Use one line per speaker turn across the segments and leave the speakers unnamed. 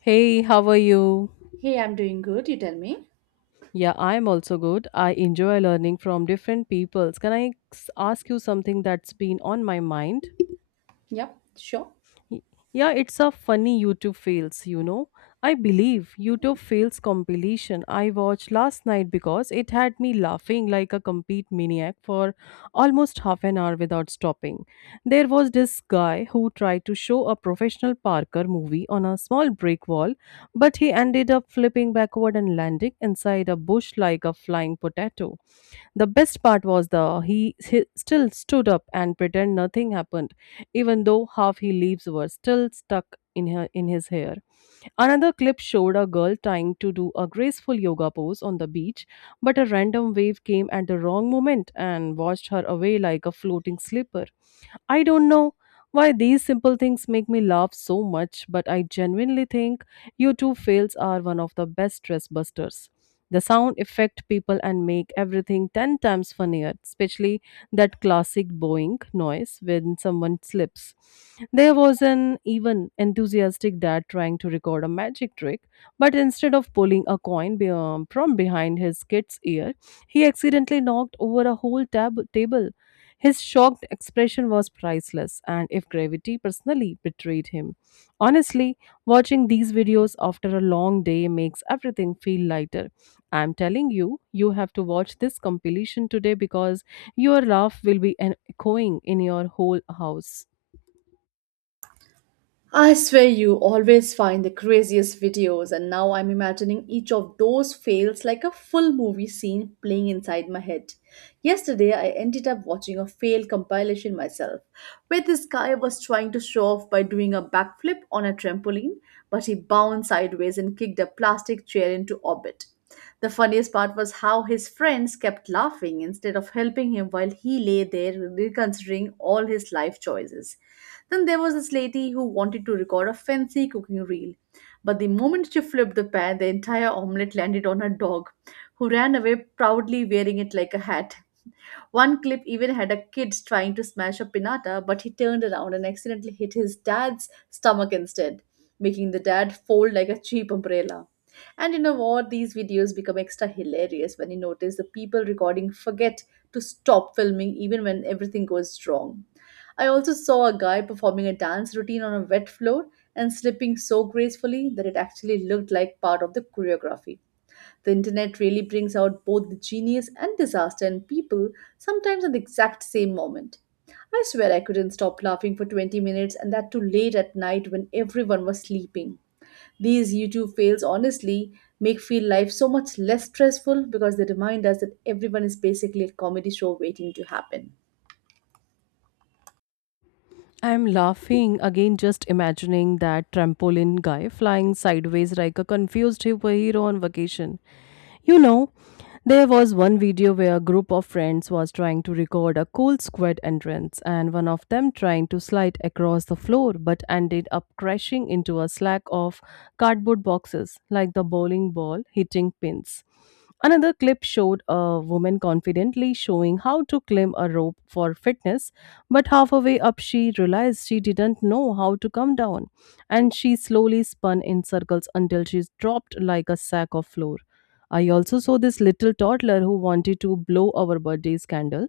Hey, how are you?
Hey, I'm doing good. You tell me.
Yeah, I'm also good. I enjoy learning from different peoples. Can I ask you something that's been on my mind?
Yep, sure.
Y- Yeah, it's a funny YouTube fails, you know. I believe YouTube fails compilation I watched last night because it had me laughing like a complete maniac for almost half an hour without stopping. There was this guy who tried to show a professional Parker movie on a small brick wall, but he ended up flipping backward and landing inside a bush like a flying potato. The best part was he still stood up and pretend nothing happened, even though half his leaves were still stuck in his hair. Another clip showed a girl trying to do a graceful yoga pose on the beach, but a random wave came at the wrong moment and washed her away like a floating slipper. I don't know why these simple things make me laugh so much, but I genuinely think YouTube fails are one of the best stress busters. The sound effect people and make everything 10 times funnier, especially that classic boing noise when someone slips. There was an even enthusiastic dad trying to record a magic trick, but instead of pulling a coin from behind his kid's ear, he accidentally knocked over a whole table. His shocked expression was priceless, and if gravity personally betrayed him. Honestly, watching these videos after a long day makes everything feel lighter. I'm telling you, you have to watch this compilation today because your laugh will be echoing in your whole house.
I swear you always find the craziest videos, and now I'm imagining each of those fails like a full movie scene playing inside my head. Yesterday, I ended up watching a fail compilation myself, where this guy was trying to show off by doing a backflip on a trampoline, but he bounced sideways and kicked a plastic chair into orbit. The funniest part was how his friends kept laughing instead of helping him while he lay there reconsidering all his life choices. Then there was this lady who wanted to record a fancy cooking reel. But the moment she flipped the pan, the entire omelette landed on her dog, who ran away proudly wearing it like a hat. One clip even had a kid trying to smash a pinata, but he turned around and accidentally hit his dad's stomach instead, making the dad fold like a cheap umbrella. And you know what? These videos become extra hilarious when you notice the people recording forget to stop filming even when everything goes wrong. I also saw a guy performing a dance routine on a wet floor and slipping so gracefully that it actually looked like part of the choreography. The internet really brings out both the genius and disaster in people, sometimes at the exact same moment. I swear I couldn't stop laughing for 20 minutes, and that too late at night when everyone was sleeping. These YouTube fails honestly make feel life so much less stressful because they remind us that everyone is basically a comedy show waiting to happen.
I'm laughing again, just imagining that trampoline guy flying sideways like a confused hippo hero on vacation. You know, there was one video where a group of friends was trying to record a cool squid entrance, and one of them trying to slide across the floor but ended up crashing into a slack of cardboard boxes like the bowling ball hitting pins. Another clip showed a woman confidently showing how to climb a rope for fitness, but halfway up, she realized she didn't know how to come down, and she slowly spun in circles until she dropped like a sack of flour. I also saw this little toddler who wanted to blow our birthday candle,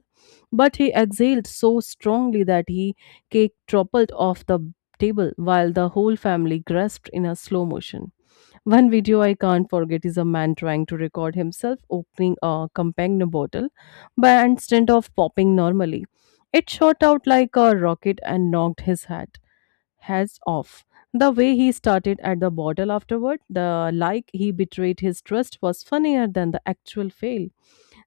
but he exhaled so strongly that he cake toppled off the table while the whole family grasped in a slow motion. One video I can't forget is a man trying to record himself opening a compagnon bottle, but instead of popping normally, it shot out like a rocket and knocked his hat. Heads off. The way he started at the bottle afterward, the like he betrayed his trust was funnier than the actual fail.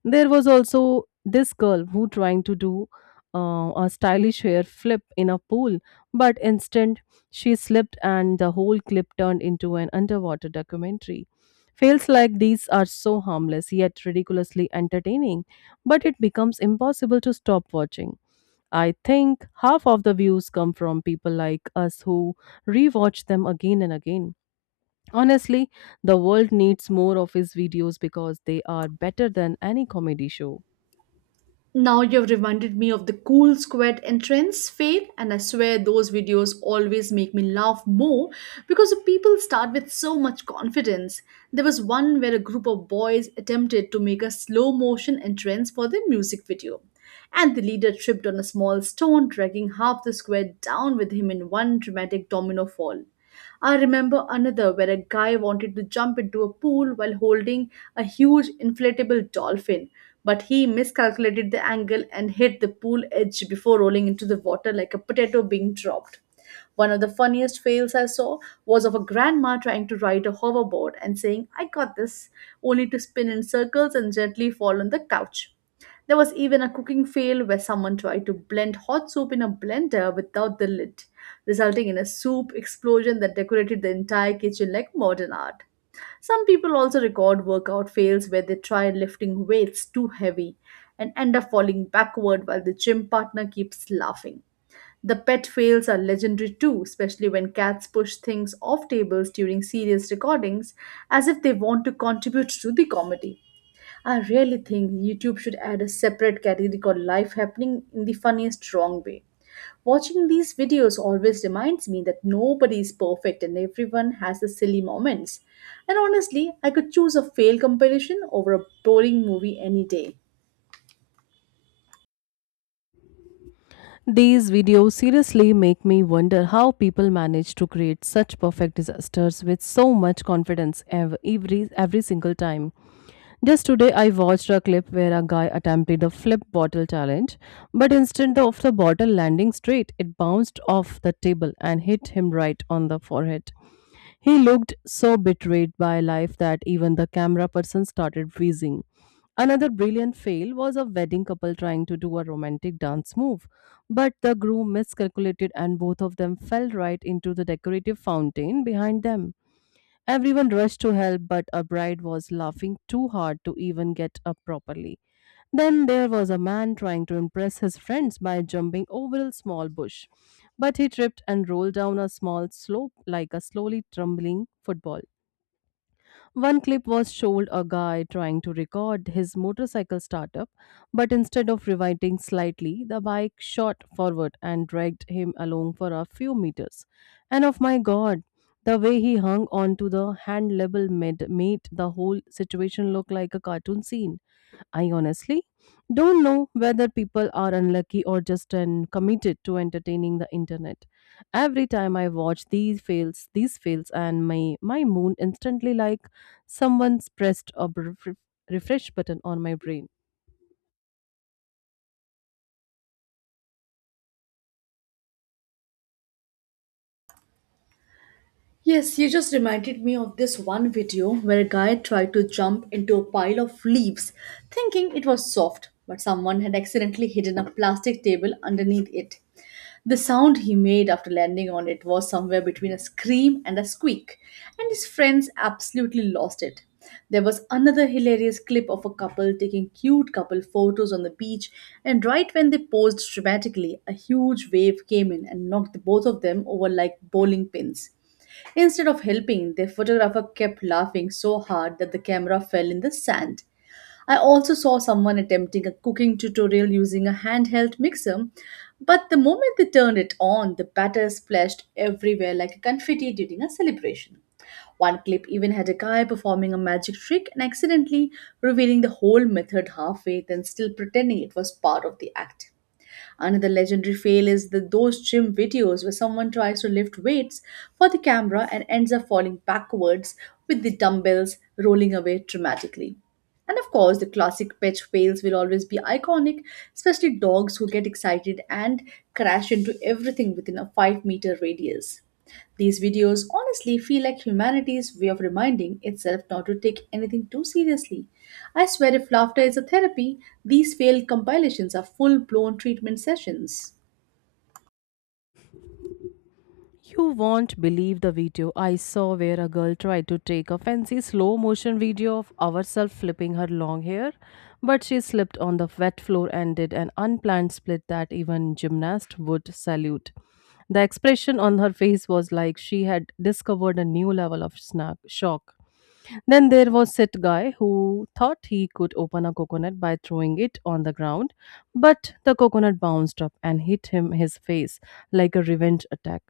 There was also this girl who trying to do a stylish hair flip in a pool, but instant she slipped and the whole clip turned into an underwater documentary. Fails like these are so harmless yet ridiculously entertaining, but it becomes impossible to stop watching. I think half of the views come from people like us who rewatch them again and again. Honestly, the world needs more of his videos because they are better than any comedy show.
Now you've reminded me of the cool squad entrance fail, and I swear those videos always make me laugh more because the people start with so much confidence. There was one where a group of boys attempted to make a slow motion entrance for their music video, and the leader tripped on a small stone, dragging half the squad down with him in one dramatic domino fall. I remember another where a guy wanted to jump into a pool while holding a huge inflatable dolphin, but he miscalculated the angle and hit the pool edge before rolling into the water like a potato being dropped. One of the funniest fails I saw was of a grandma trying to ride a hoverboard and saying, I got this, only to spin in circles and gently fall on the couch. There was even a cooking fail where someone tried to blend hot soup in a blender without the lid, resulting in a soup explosion that decorated the entire kitchen like modern art. Some people also record workout fails where they try lifting weights too heavy and end up falling backward while the gym partner keeps laughing. The pet fails are legendary too, especially when cats push things off tables during serious recordings as if they want to contribute to the comedy. I really think YouTube should add a separate category called life happening in the funniest wrong way. Watching these videos always reminds me that nobody is perfect and everyone has the silly moments. And honestly, I could choose a fail competition over a boring movie any day.
These videos seriously make me wonder how people manage to create such perfect disasters with so much confidence every single time. Just today, I watched a clip where a guy attempted the flip bottle challenge, but instead of the bottle landing straight, it bounced off the table and hit him right on the forehead. He looked so betrayed by life that even the camera person started wheezing. Another brilliant fail was a wedding couple trying to do a romantic dance move, but the groom miscalculated and both of them fell right into the decorative fountain behind them. Everyone rushed to help, but a bride was laughing too hard to even get up properly. Then there was a man trying to impress his friends by jumping over a small bush, but he tripped and rolled down a small slope like a slowly tumbling football. One clip was showed a guy trying to record his motorcycle startup, but instead of rewinding slightly, the bike shot forward and dragged him along for a few meters. And of my god, the way he hung onto the hand level made the whole situation look like a cartoon scene. I honestly don't know whether people are unlucky or just uncommitted to entertaining the internet. Every time I watch these fails, and my moon instantly like someone's pressed a refresh button on my brain.
Yes, you just reminded me of this one video where a guy tried to jump into a pile of leaves thinking it was soft, but someone had accidentally hidden a plastic table underneath it. The sound he made after landing on it was somewhere between a scream and a squeak, and his friends absolutely lost it. There was another hilarious clip of a couple taking cute couple photos on the beach, and right when they posed dramatically, a huge wave came in and knocked both of them over like bowling pins. Instead of helping, the photographer kept laughing so hard that the camera fell in the sand. I also saw someone attempting a cooking tutorial using a handheld mixer, but the moment they turned it on, the batter splashed everywhere like confetti during a celebration. One clip even had a guy performing a magic trick and accidentally revealing the whole method halfway, then still pretending it was part of the act. Another legendary fail is the those gym videos where someone tries to lift weights for the camera and ends up falling backwards with the dumbbells rolling away dramatically. And of course, the classic pet fails will always be iconic, especially dogs who get excited and crash into everything within a 5-meter radius. These videos honestly feel like humanity's way of reminding itself not to take anything too seriously. I swear, if laughter is a therapy, these failed compilations are full blown treatment sessions.
You won't believe the video I saw where a girl tried to take a fancy slow motion video of herself flipping her long hair, but she slipped on the wet floor and did an unplanned split that even gymnast would salute. The expression on her face was like she had discovered a new level of snack shock. Then there was Sit Guy, who thought he could open a coconut by throwing it on the ground, but the coconut bounced up and hit him his face like a revenge attack.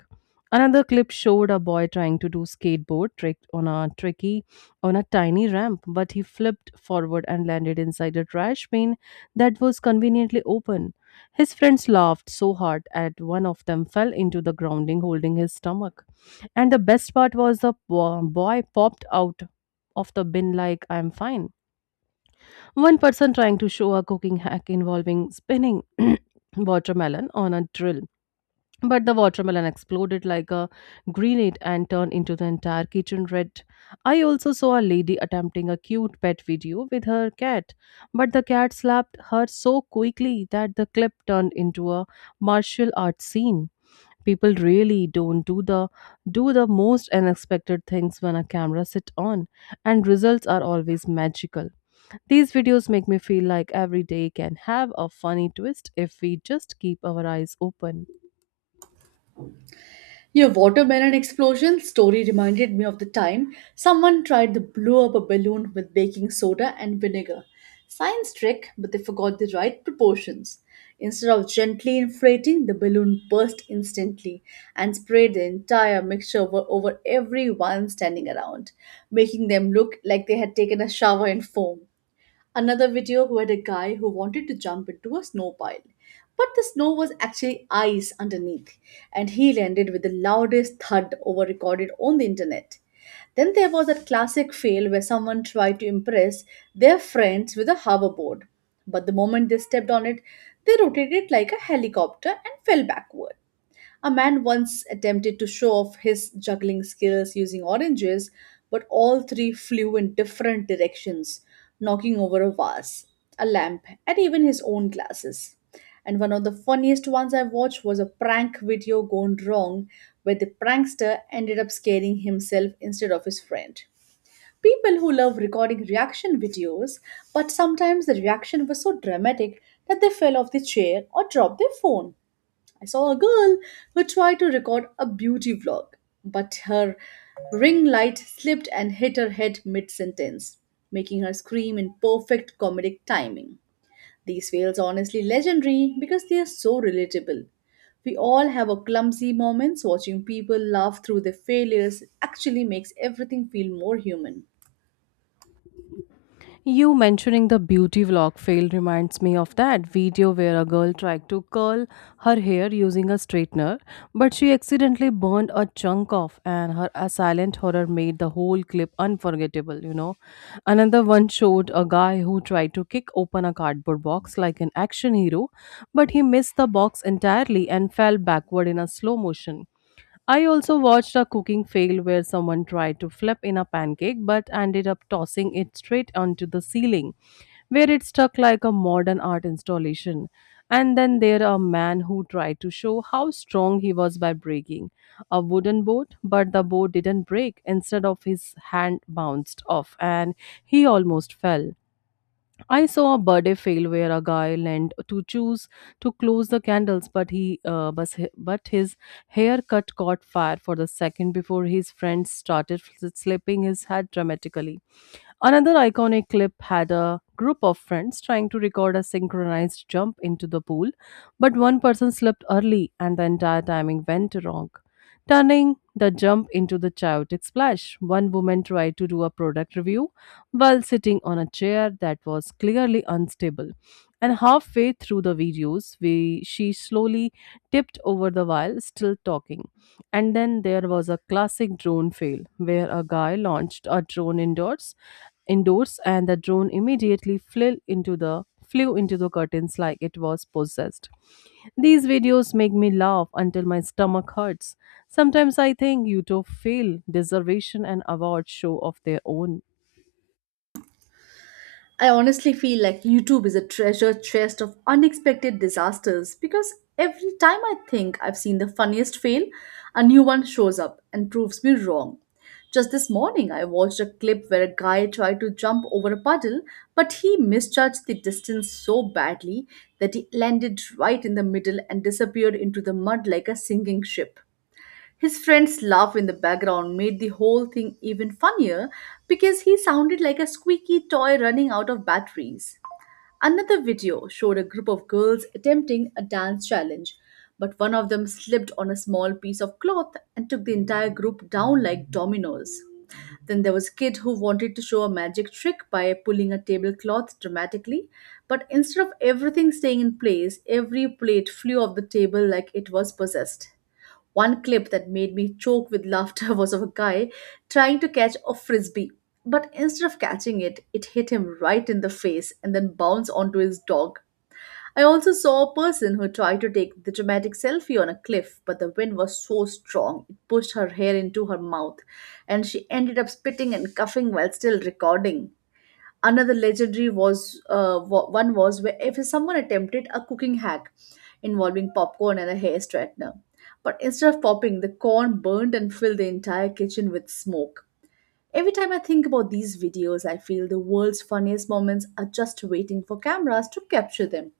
Another clip showed a boy trying to do skateboard trick on a tricky on a tiny ramp, but he flipped forward and landed inside a trash bin that was conveniently open. His friends laughed so hard at one of them fell into the grounding holding his stomach. And the best part was the boy popped out of the bin like I'm fine. One person trying to show a cooking hack involving spinning watermelon on a drill. But the watermelon exploded like a grenade and turned into the entire kitchen red. I also saw a lady attempting a cute pet video with her cat, but the cat slapped her so quickly that the clip turned into a martial arts scene. People really don't do the most unexpected things when a camera sit on and results are always magical. These videos make me feel like every day can have a funny twist if we just keep our eyes open.
Your watermelon explosion story reminded me of the time someone tried to blow up a balloon with baking soda and vinegar. Science trick, but they forgot the right proportions. Instead of gently inflating, the balloon burst instantly and sprayed the entire mixture over everyone standing around, making them look like they had taken a shower in foam. Another video who had a guy who wanted to jump into a snow pile. But the snow was actually ice underneath, and he landed with the loudest thud over recorded on the internet. Then there was that classic fail where someone tried to impress their friends with a hoverboard. But the moment they stepped on it, they rotated like a helicopter and fell backward. A man once attempted to show off his juggling skills using oranges, but all three flew in different directions, knocking over a vase, a lamp, and even his own glasses. And one of the funniest ones I watched was a prank video gone wrong, where the prankster ended up scaring himself instead of his friend. People who love recording reaction videos, but sometimes the reaction was so dramatic that they fell off the chair or dropped their phone. I saw a girl who tried to record a beauty vlog, but her ring light slipped and hit her head mid sentence, making her scream in perfect comedic timing. These fails are honestly legendary because they are so relatable. We all have our clumsy moments. Watching people laugh through their failures actually makes everything feel more human.
You mentioning the beauty vlog fail reminds me of that video where a girl tried to curl her hair using a straightener, but she accidentally burned a chunk off, and her a silent horror made the whole clip unforgettable, you know. Another one showed a guy who tried to kick open a cardboard box like an action hero, but he missed the box entirely and fell backward in a slow motion. I also watched a cooking fail where someone tried to flip in a pancake but ended up tossing it straight onto the ceiling, where it stuck like a modern art installation. And then there a man who tried to show how strong he was by breaking a wooden boat, but the boat didn't break. Instead of his hand bounced off and he almost fell. I saw a birthday fail where a guy leant to choose to close the candles, but he but his haircut caught fire for the second before his friends started slapping his head dramatically. Another iconic clip had a group of friends trying to record a synchronized jump into the pool, but one person slipped early and the entire timing went wrong, turning the jump into the chaotic splash. One woman tried to do a product review while sitting on a chair that was clearly unstable. And halfway through the videos, she slowly tipped over the while still talking. And then there was a classic drone fail where a guy launched a drone indoors and the drone immediately flew into the curtains like it was possessed. These videos make me laugh until my stomach hurts. Sometimes I think YouTube fail deservation and award show of their own.
I honestly feel like YouTube is a treasure chest of unexpected disasters because every time I think I've seen the funniest fail, a new one shows up and proves me wrong. Just this morning, I watched a clip where a guy tried to jump over a puddle, but he misjudged the distance so badly that he landed right in the middle and disappeared into the mud like a sinking ship. His friend's laugh in the background made the whole thing even funnier because he sounded like a squeaky toy running out of batteries. Another video showed a group of girls attempting a dance challenge, but one of them slipped on a small piece of cloth and took the entire group down like dominoes. Then there was a kid who wanted to show a magic trick by pulling a tablecloth dramatically, but instead of everything staying in place, every plate flew off the table like it was possessed. One clip that made me choke with laughter was of a guy trying to catch a frisbee. But instead of catching it, it hit him right in the face and then bounced onto his dog. I also saw a person who tried to take the dramatic selfie on a cliff, but the wind was so strong it pushed her hair into her mouth, and she ended up spitting and coughing while still recording. Another legendary one was where if someone attempted a cooking hack involving popcorn and a hair straightener, but instead of popping, the corn burned and filled the entire kitchen with smoke. Every time I think about these videos, I feel the world's funniest moments are just waiting for cameras to capture them.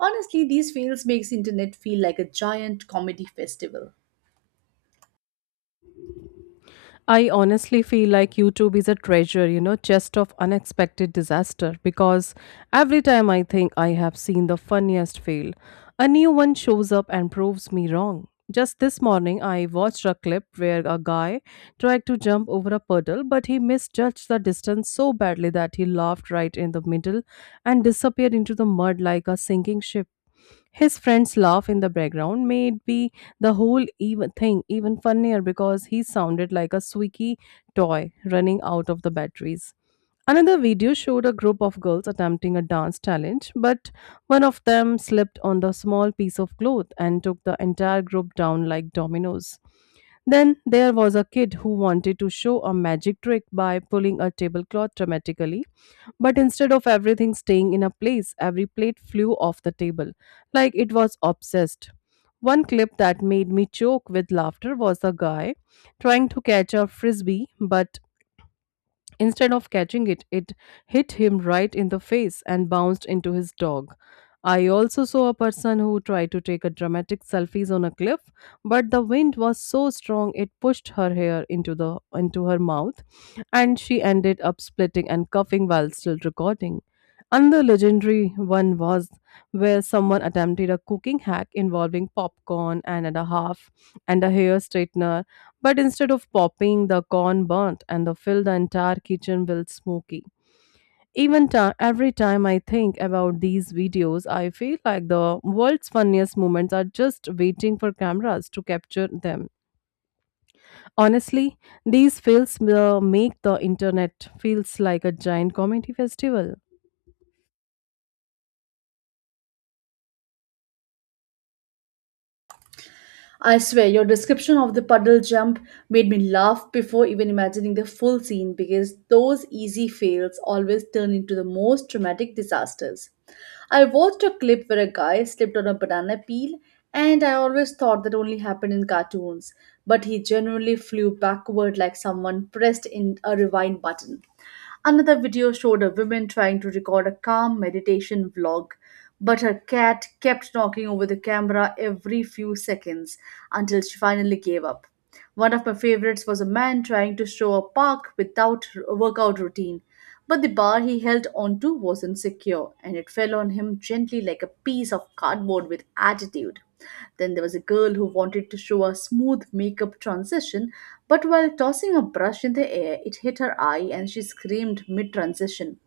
Honestly, these fails makes internet feel like a giant comedy festival.
I honestly feel like YouTube is a treasure, you know, chest of unexpected disaster because every time I think I have seen the funniest fail, a new one shows up and proves me wrong. Just this morning, I watched a clip where a guy tried to jump over a puddle, but he misjudged the distance so badly that he laughed right in the middle and disappeared into the mud like a sinking ship. His friend's laugh in the background made be the whole even thing even funnier because he sounded like a squeaky toy running out of the batteries. Another video showed a group of girls attempting a dance challenge, but one of them slipped on the small piece of cloth and took the entire group down like dominoes. Then there was a kid who wanted to show a magic trick by pulling a tablecloth dramatically, but instead of everything staying in a place, every plate flew off the table, like it was obsessed. One clip that made me choke with laughter was a guy trying to catch a frisbee, but instead of catching it, it hit him right in the face and bounced into his dog. I also saw a person who tried to take a dramatic selfies on a cliff, but the wind was so strong it pushed her hair into her mouth, and she ended up splitting and coughing while still recording. Another legendary one was where someone attempted a cooking hack involving popcorn and a half and a hair straightener, but instead of popping, the corn burnt and the filled the entire kitchen with smoky. Even ti Every time I think about these videos, I feel like the world's funniest moments are just waiting for cameras to capture them. Honestly, these fails make the internet feels like a giant comedy festival.
I swear, your description of the puddle jump made me laugh before even imagining the full scene because those easy fails always turn into the most dramatic disasters. I watched a clip where a guy slipped on a banana peel, and I always thought that only happened in cartoons, but he genuinely flew backward like someone pressed in a rewind button. Another video showed a woman trying to record a calm meditation vlog, but her cat kept knocking over the camera every few seconds until she finally gave up. One of my favorites was a man trying to show a park without a workout routine, but the bar he held onto wasn't secure and it fell on him gently like a piece of cardboard with attitude. Then there was a girl who wanted to show a smooth makeup transition, but while tossing a brush in the air, it hit her eye and she screamed mid transition.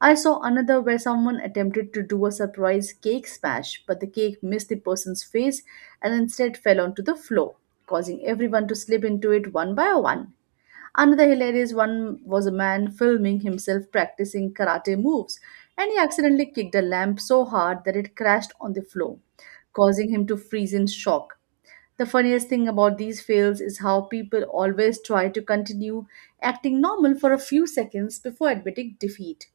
I saw another where someone attempted to do a surprise cake smash, but the cake missed the person's face and instead fell onto the floor, causing everyone to slip into it one by one. Another hilarious one was a man filming himself practicing karate moves, and he accidentally kicked a lamp so hard that it crashed on the floor, causing him to freeze in shock. The funniest thing about these fails is how people always try to continue acting normal for a few seconds before admitting defeat.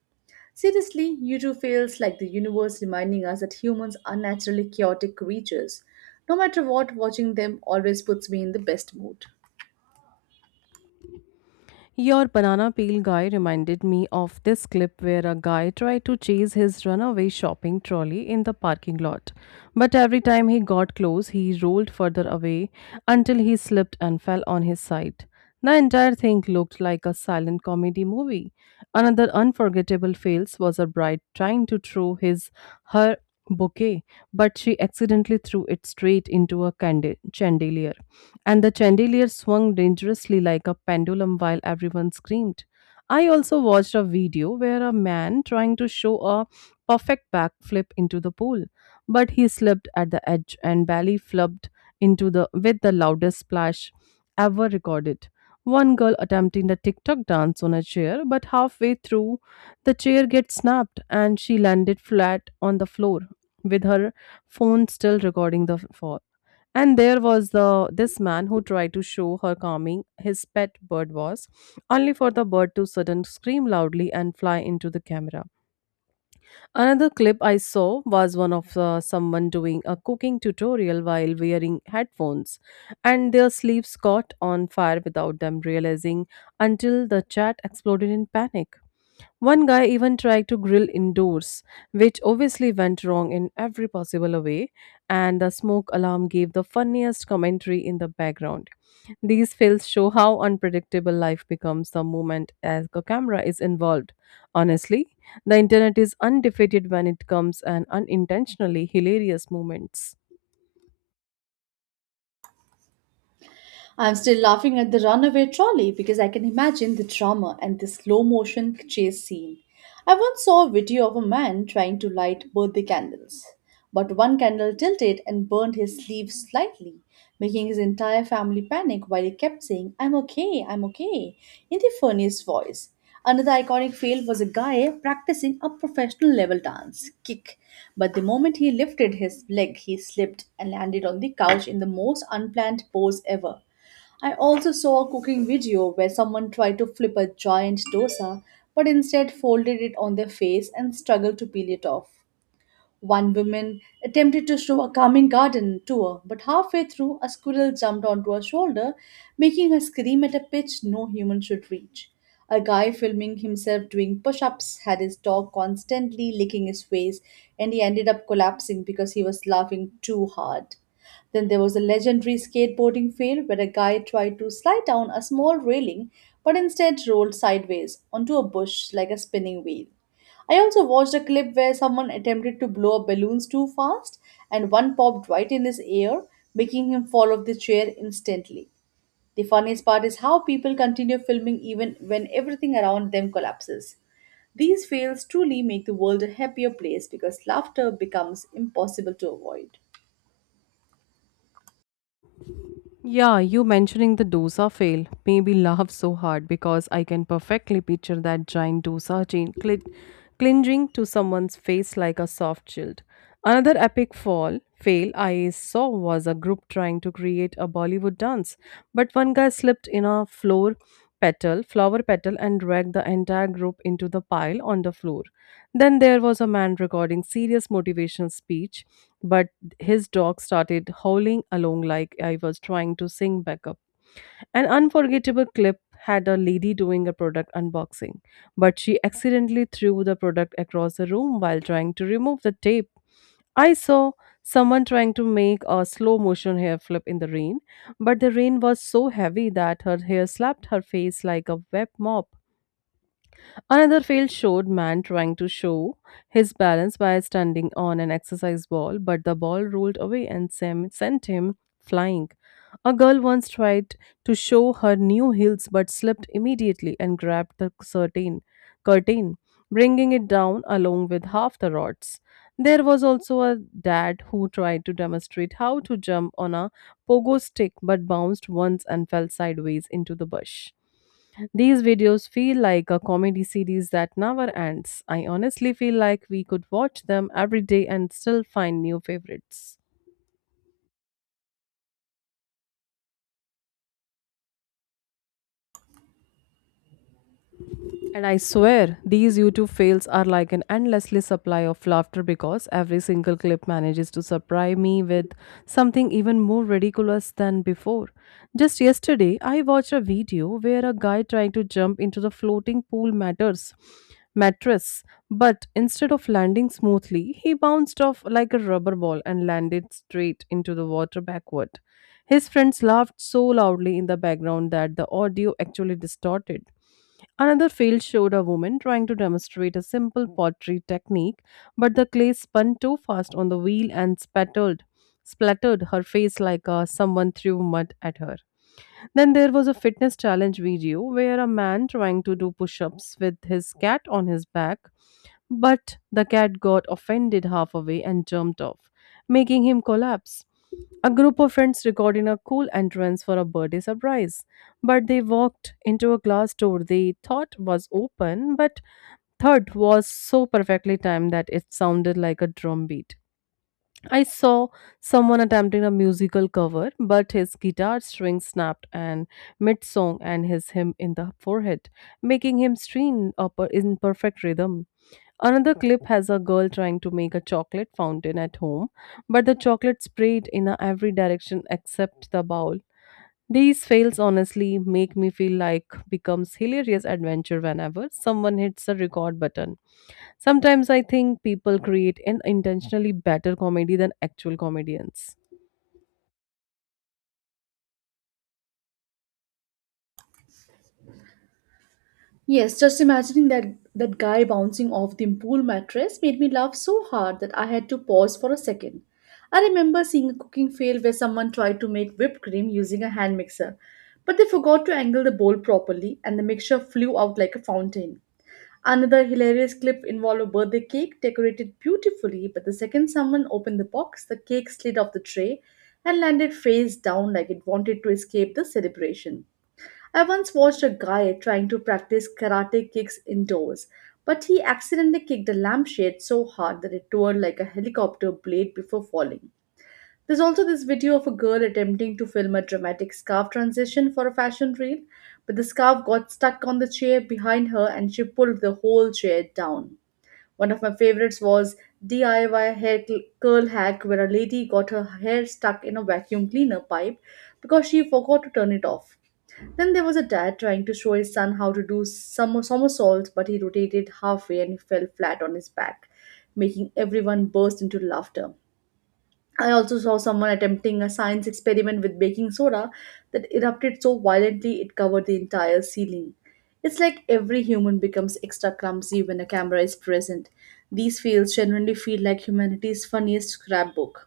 Seriously, YouTube feels like the universe reminding us that humans are naturally chaotic creatures. No matter what, watching them always puts me in the best mood.
Your banana peel guy reminded me of this clip where a guy tried to chase his runaway shopping trolley in the parking lot. But every time he got close, he rolled further away until he slipped and fell on his side. The entire thing looked like a silent comedy movie. Another unforgettable fails was a bride trying to throw his her bouquet, but she accidentally threw it straight into a chandelier, and the chandelier swung dangerously like a pendulum while everyone screamed. I also watched a video where a man trying to show a perfect backflip into the pool, but he slipped at the edge and barely flopped into the with the loudest splash ever recorded. One girl attempting the TikTok dance on a chair, but halfway through, the chair gets snapped and she landed flat on the floor with her phone still recording the fall. And there was the this man who tried to show her calming his pet bird was, only for the bird to suddenly scream loudly and fly into the camera. Another clip I saw was one of someone doing a cooking tutorial while wearing headphones, and their sleeves caught on fire without them realizing until the chat exploded in panic. One guy even tried to grill indoors, which obviously went wrong in every possible way, and the smoke alarm gave the funniest commentary in the background. These fails show how unpredictable life becomes the moment as a camera is involved. Honestly, the internet is undefeated when it comes and unintentionally hilarious moments.
I'm still laughing at the runaway trolley because I can imagine the drama and the slow motion chase scene. I once saw a video of a man trying to light birthday candles, but one candle tilted and burned his sleeve slightly, making his entire family panic while he kept saying, I'm okay, in the funniest voice. Another iconic fail was a guy practicing a professional level dance kick, but the moment he lifted his leg, he slipped and landed on the couch in the most unplanned pose ever. I also saw a cooking video where someone tried to flip a giant dosa but instead folded it on their face and struggled to peel it off. One woman attempted to show a calming garden tour, but halfway through, a squirrel jumped onto her shoulder, making her scream at a pitch no human should reach. A guy filming himself doing push ups had his dog constantly licking his face, and he ended up collapsing because he was laughing too hard. Then there was a legendary skateboarding fail where a guy tried to slide down a small railing but instead rolled sideways onto a bush like a spinning wheel. I also watched a clip where someone attempted to blow up balloons too fast and one popped right in his ear, making him fall off the chair instantly. The funniest part is how people continue filming even when everything around them collapses. These fails truly make the world a happier place because laughter becomes impossible to avoid.
Yeah, you mentioning the dosa fail made me laugh so hard because I can perfectly picture that giant dosa chain clinging to someone's face like a soft shield. Another epic fall fail I saw was a group trying to create a Bollywood dance, but one guy slipped in a floor petal, flower petal, and dragged the entire group into the pile on the floor. Then there was a man recording serious motivational speech, but his dog started howling along like I was trying to sing backup. An unforgettable clip had a lady doing a product unboxing, but she accidentally threw the product across the room while trying to remove the tape. I saw someone trying to make a slow motion hair flip in the rain, but the rain was so heavy that her hair slapped her face like a wet mop. Another fail showed man trying to show his balance by standing on an exercise ball, but the ball rolled away and Sam sent him flying. A girl once tried to show her new heels but slipped immediately and grabbed the curtain, bringing it down along with half the rods. There was also a dad who tried to demonstrate how to jump on a pogo stick but bounced once and fell sideways into the bush. These videos feel like a comedy series that never ends. I honestly feel like we could watch them every day and still find new favorites. And I swear, these YouTube fails are like an endlessly supply of laughter because every single clip manages to surprise me with something even more ridiculous than before. Just yesterday, I watched a video where a guy trying to jump into the floating pool matters mattress, but instead of landing smoothly, he bounced off like a rubber ball and landed straight into the water backward. His friends laughed so loudly in the background that the audio actually distorted. Another field showed a woman trying to demonstrate a simple pottery technique, but the clay spun too fast on the wheel and splattered her face like someone threw mud at her. Then there was a fitness challenge video where a man trying to do push ups with his cat on his back, but the cat got offended halfway and jumped off, making him collapse. A group of friends recorded a cool entrance for a birthday surprise, but they walked into a glass door they thought was open, but third was so perfectly timed that it sounded like a drum beat. I saw someone attempting a musical cover, but his guitar string snapped and mid song and his him in the forehead, making him string up in perfect rhythm. Another clip has a girl trying to make a chocolate fountain at home, but the chocolate sprayed in a every direction except the bowl. These fails honestly make me feel like becomes hilarious adventure whenever someone hits the record button. Sometimes I think people create an intentionally better comedy than actual comedians.
Yes, just imagining that guy bouncing off the pool mattress made me laugh so hard that I had to pause for a second. I remember seeing a cooking fail where someone tried to make whipped cream using a hand mixer, but they forgot to angle the bowl properly and the mixture flew out like a fountain. Another hilarious clip involved a birthday cake decorated beautifully, but the second someone opened the box, the cake slid off the tray and landed face down like it wanted to escape the celebration. I once watched a guy trying to practice karate kicks indoors, but he accidentally kicked a lampshade so hard that it tore like a helicopter blade before falling. There's also this video of a girl attempting to film a dramatic scarf transition for a fashion reel, but the scarf got stuck on the chair behind her and she pulled the whole chair down. One of my favorites was DIY hair curl hack where a lady got her hair stuck in a vacuum cleaner pipe because she forgot to turn it off. Then there was a dad trying to show his son how to do some somersaults, but he rotated halfway and he fell flat on his back, making everyone burst into laughter. I also saw someone attempting a science experiment with baking soda that erupted so violently it covered the entire ceiling. It's like every human becomes extra clumsy when a camera is present. These fails genuinely feel like humanity's funniest scrapbook.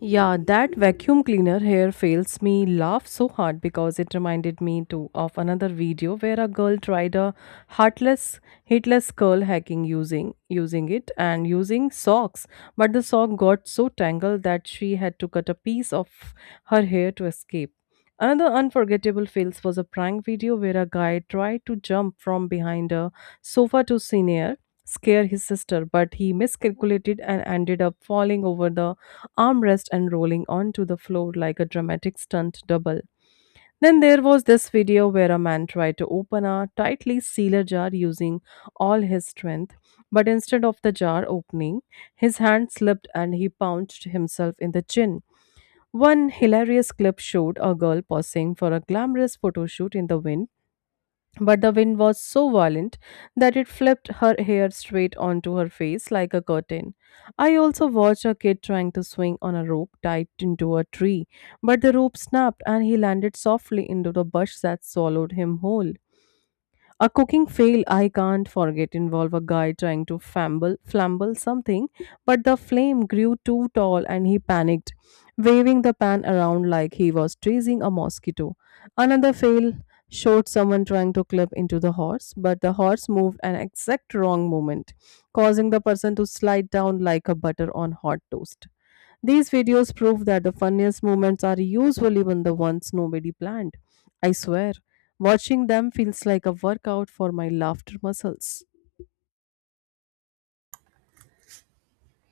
Yeah, that vacuum cleaner hair fails me laugh so hard because it reminded me too of another video where a girl tried a heartless hitless curl hacking using it and using socks, but the sock got so tangled that she had to cut a piece of her hair to escape. Another unforgettable fails was a prank video where a guy tried to jump from behind a sofa to senior scare his sister, but he miscalculated and ended up falling over the armrest and rolling onto the floor like a dramatic stunt double. Then there was this video where a man tried to open a tightly sealed jar using all his strength, but instead of the jar opening, his hand slipped and he punched himself in the chin. One hilarious clip showed a girl posing for a glamorous photo shoot in the wind, but the wind was so violent that it flipped her hair straight onto her face like a curtain. I also watched a kid trying to swing on a rope tied into a tree, but the rope snapped and he landed softly into the bush that swallowed him whole. A cooking fail I can't forget involved a guy trying to flamble something, but the flame grew too tall and he panicked, waving the pan around like he was chasing a mosquito. Another fail showed someone trying to clip into the horse, but the horse moved an exact wrong moment, causing the person to slide down like a butter on hot toast. These videos prove that the funniest moments are usually when the ones nobody planned. I swear, watching them feels like a workout for my laughter muscles.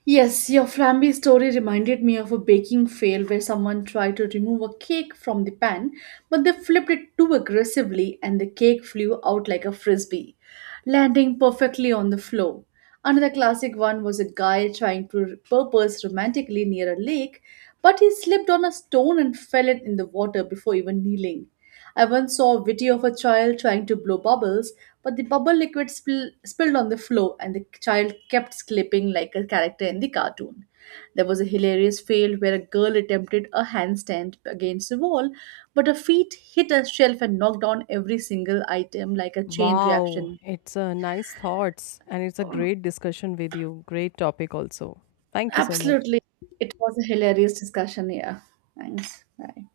Yes, your flamby story reminded me of a baking fail where someone tried to remove a cake from the pan, but they flipped it too aggressively and the cake flew out like a frisbee, landing perfectly on the floor. Another classic one was a guy trying to purpose romantically near a lake, but he slipped on a stone and fell in the water before even kneeling. I once saw a video of a child trying to blow bubbles, but the bubble liquid spilled on the floor and the child kept slipping like a character in the cartoon. There was a hilarious fail where a girl attempted a handstand against the wall, but her feet hit a shelf and knocked down every single item like a chain
Wow,
reaction.
it's a nice thoughts and it's a great discussion with you. Great topic also. Thank you so much.
Absolutely. It was a hilarious discussion. Yeah. Thanks. Bye.